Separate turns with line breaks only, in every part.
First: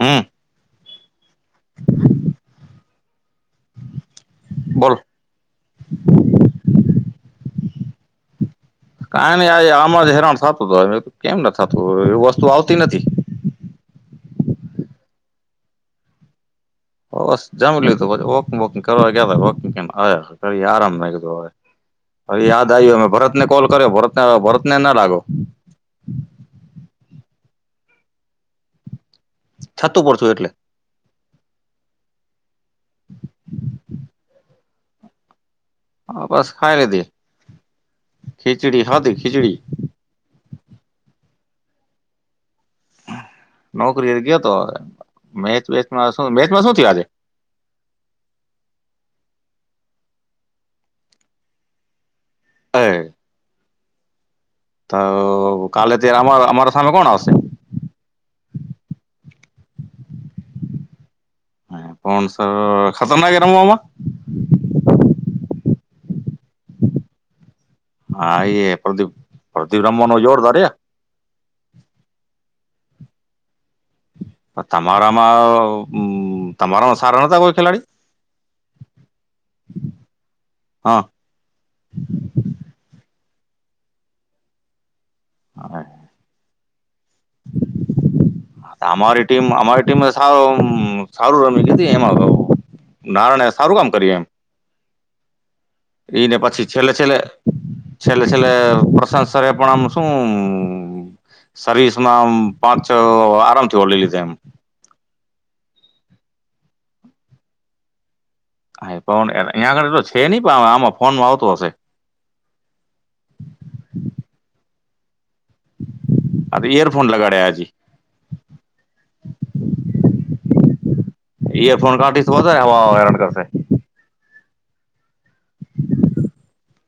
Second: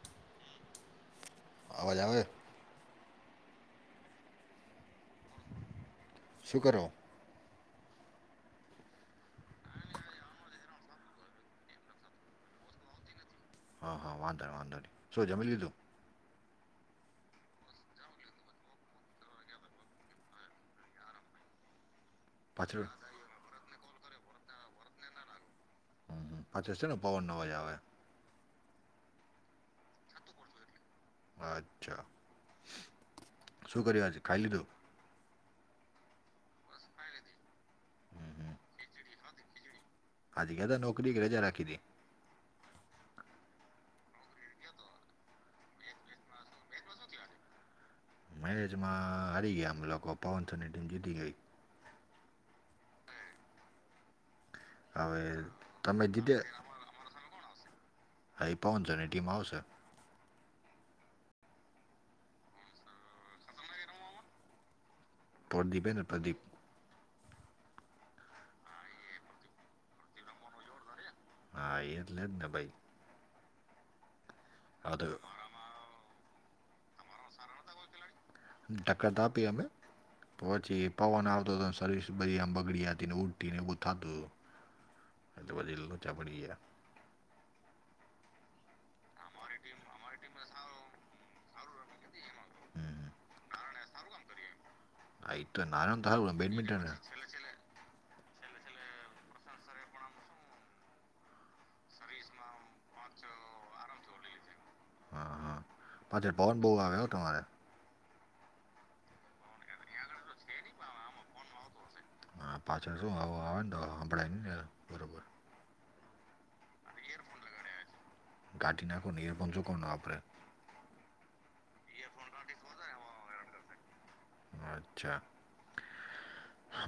હમ્મ.
આવાજ આવે છે
બોલ
શું કરો
કઈ નઈ આ આમ જ હેરાન થતું તો કેમ ન થતું એ વસ્તુ આવતી નથી.
હા હા વાંધો વાંધો ની શું જમી લીધું
હ બસ જમી લીધું પછી વોકિંગ વોકિંગ કરવા ગયા [unintelligible] હવે યાદ
પાછળ
આવીયો અ ભરત ને કોલ કર્યો ભરતને ભરતને ના લાગો.
હમ્મ પાછો છે ને પવનનો અવાજ આવે
[unintelligible] એટલે
અચ્છા શું કર્યું આજે ખાઈ લીધું
હા બસ ખાઈ લીધી
હમ હમ
ખીચડી હતી ખીચડી
આજે ગ્યા તા નોકરી કે રજા રાખી તી
નોકરી ગયોતો મેચ વેચ માં શું મેચમાં શું થયું આજે
મેચમાં હારી ગયા અમે લોકો પવનસરની ટીમ જીતી ગઈ.
[unintelligible] તો
હવે તમે જીતે અમારા સામે કોણ આવશે હાય પવન સરની ટીમ આવશે
પવન સર ખતરનાખ રમે આમાં
[unintelligible] પ્રદીપ
હા એે પ્રદીપ પ્રદીપ રમાંનો જોરદાર હે
હા એટલે જ ને ભાઈ હા તો
તમારામાં તમારામાં
સારા નોતા કોઈ ખેલાડી ટક્કર તો આપી અમે પછી
હા
પવન આવતો હતો સર્વિસ બધી આમ બગડી હતી ને [unintelligible] લોચા પડી ગયા
અમારી ટીમ અમારી ટીમ સાર સારું રમી કીધી એમાં કવ
હમ
નારણે એ સારું કામ કર્યું એમ
[unintelligible] બેડમિન્ટન
છેલે છેલે પ્રશાંત સર રે પણ આમ શું સર્વિસ માં પાંચ આરામથી ઓલી લીધે એમ
હા હા પાછળ પવન બહુ આવ હ તમારે
હાય પવન અહીં આગળ એટલો છે નઈ પણ આમાં ફોન માં આવતો હશે
હા પાછળ શું હવા આવે ને તો [unintelligible] હમભળાઈ ની બરોબર
આ તો ઈયરફોન
ઇયર ફોન
હજી
લગાડ્યા છે કાઢી નાખો [unintelligible] કોન વાપરે
ઇયરફોન કાઢીસ વધારે હવા હેરાન કરશે
અચ્છા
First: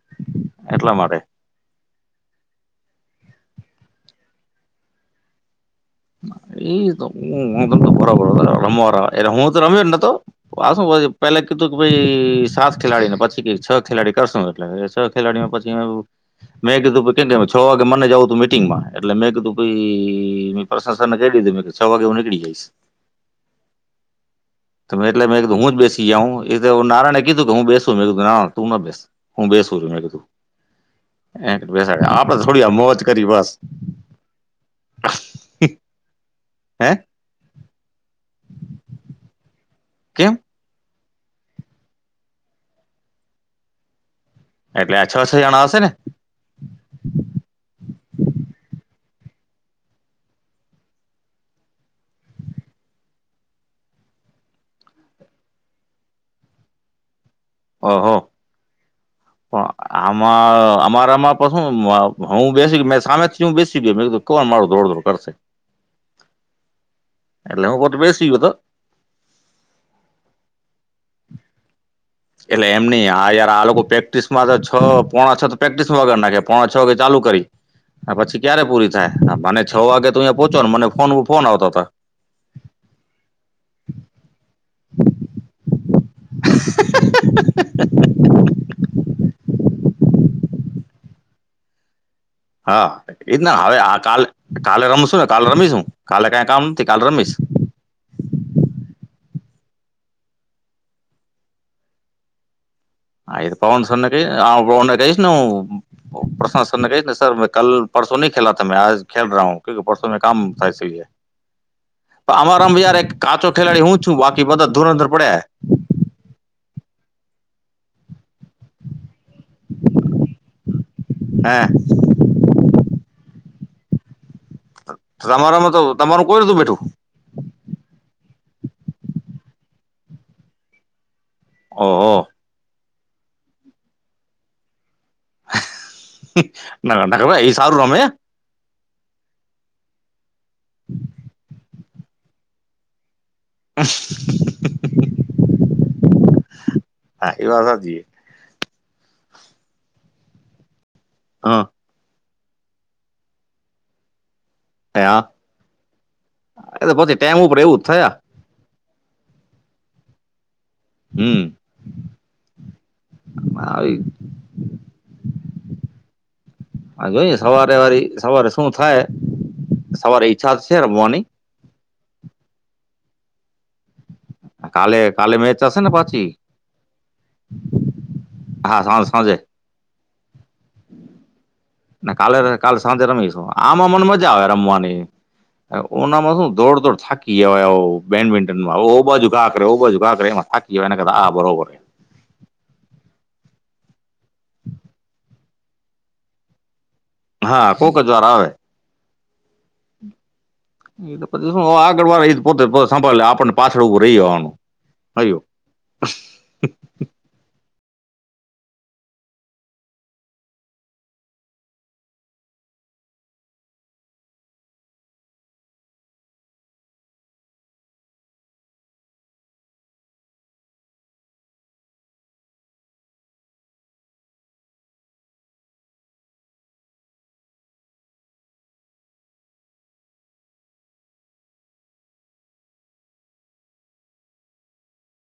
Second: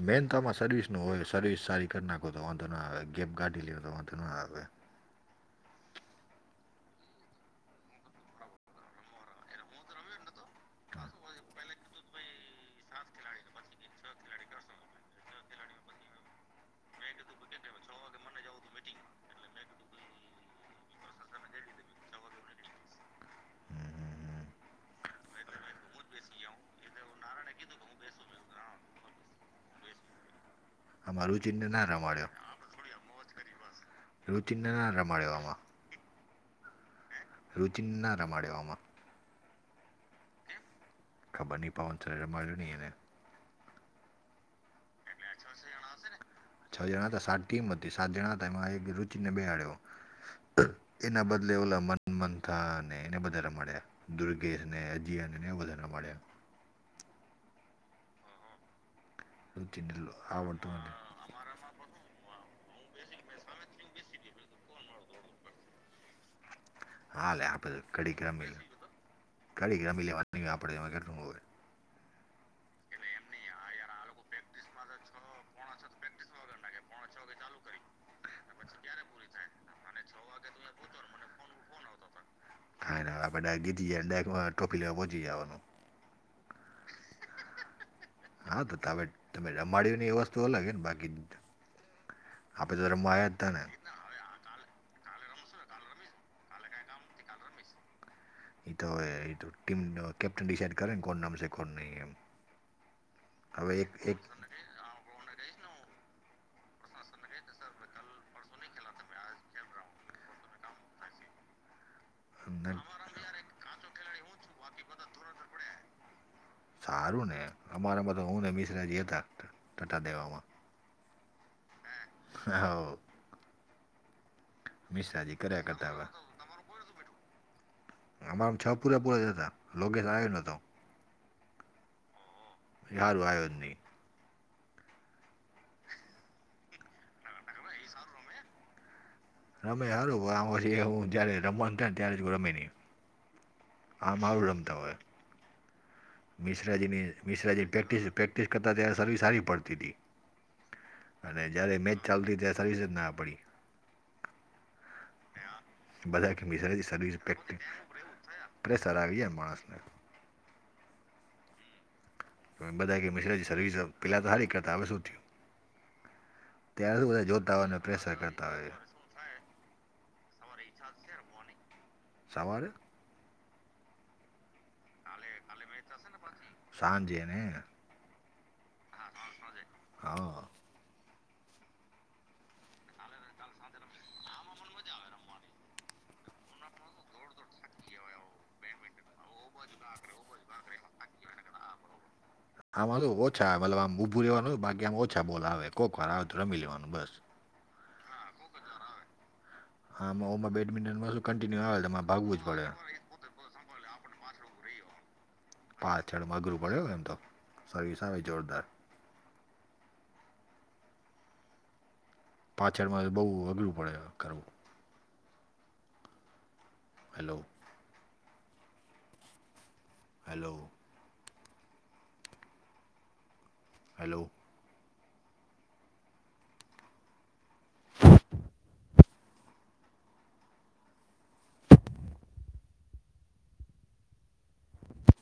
મેન તો આમાં સર્વિસ
એટલા
નો
માટે
હોય સર્વિસ સારી કર નાખો તો વાંધો ન આવે ગેમ કાઢી લયો તો વાંધો ન આવે.
એ તો હું તમ ત [unintelligible] એલે હું તો રમ્યો ન તો
હા
[unintelligible] પેલા કીધું કે ભાઈ સાત ખેલાડી છે પછી કે છ ખેલાડી કરશો એટલે [unintelligible] ખેલાડીઓમાં પછી આમ મેં કીધું કેમ કે છ વાગે મને જવું તું મીટિંગમાં એટલે મેં કીધું ભાઈ પ્રસ સરને ક લી મે છ વાગે હું કળી જઈશ એટલે મે એક હું જ બેસી જાઉં એ તો નારાયણ કીધું કે હું બેસું મેં કીધું ના તું ના બેસ હું બેસું છું મેં કીધું
આમાં
એક
રુચિને ના
બેસાડ
રમાડ્યો
આપડે થોડી આ મોજ કરી બસ
રુચિન ના રમળડ્યો વામાં
હે
રુચિનના રમાડવામાં
કેમ
ખબર નિની પાાવન ચલે મા્યુંની એને
એટલે આછા ઓછા જણા આવશે ને
છ જણા હતા સાત ટીમ હતી સાત જણા હતા એમાં એક રુચિને બેહડ્યો
[inaudible]
એના બદલે ઓલા મન મન થા અને એને બધા રમડ્યા દુર્ગેશને અજીયાને ને વધાર મળ્યા
હહ
રુચિને
પણ
આવડતું
આ
નથી.
અ આ પ શું હું બેસી ગ મે સામેથી હું બેસી ગય મે કોણ મારું દોડદોડ કરશે.
હા લે આપે
એટલે હું પોતે
કડીક
બેસી ગયો હતો
રમીલ કડીક રમીલડે
એટલે એમની આ યાર આ લોકો પ્રેક્ટિસ માં તો છ પોણા છ તો પ્રેક્ટિસ માં વગર નાખે પોણા છ વાગે ચાલુ કરી. પછી ક્યારે પૂરી થાય મને છ વાગે તો અહીંયા પહોંચો ને મને ફોન ફોન આવતો હતા.
ખા આપણે ડ ગી જાય ડ ટોપી લેવા પહોંચી જવાનું.
હ હ હ હ!
હા, તો તમે તમે રમાડ્યુંને એ વસ્તુ અલગ હો ને બાકી આપણે તો
હા
રમવા આયા
એ જ
તા
ના
ને
હવે આ કાલે કાલે રમશું ને કાલે રમીશું કાલે કાઈ કામ નથી કાલે રમીશ
એ તો એ ટીમ કેપ્ટન ડિસાઈડ કરે કોન નામ છે કોન નહી એમ
આદ
હવે
પવન
એક
સરને
એક
ક આ બાવના ક ને પરશના સરને કહે ને સર મેં કલ પરસો ન ખેલા થ મેં આજ ખેલ રહા હું કુ પરસો મેં કામ લે અમારામ
ન-
યાર એક કાચો ખેલાડી હું છું બાકી બધા ધૂરંધર પડે
સારું ને! અમારામાં તો હું ને મિશ્રજી હતા ટટા દેવામાં
હે
હા! મિશ્રાજી કર્યા
તમારામાં તો તમારું કોઈ રતું બેઠું.
અમારામ છ પૂરા પૂરા જતા લોગસ આવ્યો નતો.
ઓહો!
યાર વાયો નહી.
ના ના ના એ!
એ સારું રમે! રમે હારું આમાં પછી હું જયારે રમવાનું ત ને ત્યારે જ રમે નહીં. આમરું રમતા હોય. મિશ્રાજીની
હા એ વાત
મિશ્રાજીની
સાચી
પ્રેક્ટિસ પ્રેક્ટિસ કરતા ત્યારે સર્વી સારી પડતી હતી. અને
હા
જ્યારે મેચ ચાલતી ત્યારે સારી રીત ના પડી.
હે, હા
બધા કે
એ
મિઝાયતી
તો પછી ટાઈમ
સર્વિઝપેક્ટ
ઉપર એવું જ થયા
પ્રેસર આવી જાય એમ માણસને.
હમ!
તો બધાં કે મશ્રજી સર્વિસ
આવી
પહેલા તો ખારીક કરતા, હવે શું થયું? ત્યારે
હ
શું બધા
જોઈ
જોતા હોય
સવારે
ને
વારી
પ્રેશર
સવારે
કરતા
શું
હોય
થાય. સવાર ઈચ્છા છે રમવાની
સવારે?
કાલે કાલે મેચ હશે ને પાછી--'
સાંજે ને
હા, સાજ સાંજે.
હા!
ને કાલે કાલ સાંજે રમીશું. આમાં મને મજા આવે રમવાની. હવે ઉનામાં શું ધોડ-ધોડ- થાકી જવાય હો બેડમિન્ટનમાં, ઓ બાજુ ઘા કરેે ઓ બાજુ ઘા કરે એમાં થાકી જવાય, એના કરતા આ બરોબર હે. [inaudible]
આમાં શું ઓછા હે, મતલબ આમ ઊભું રહેવાનું હોય, બાકી આમ ઓછા બોલ આવે, કોક વાર આવે તો રમી લેવાનું બસ.
હા, કોક જ વાર આવે.
આમાં ઓમાં બેડમિન્ટનમાં
એ
શું
તો પછી
કન્ટિન્યુ
હું
આવે તો તમારે
આગળ વાળી
ભાગવું
જ પોતે
પડે
બસ હાંભળ લે, આપણને પાછળ ઊભું રહી જવાનું, હયું.
પાછળમાં અઘરું પડે હો એમ તો, સર્વિસ આવે જોરદાર. પાછળમાં બહુ અઘરું પડે કરવું. હેલો? હેલો? હેલો? [inaudible]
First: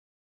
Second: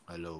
હેલો?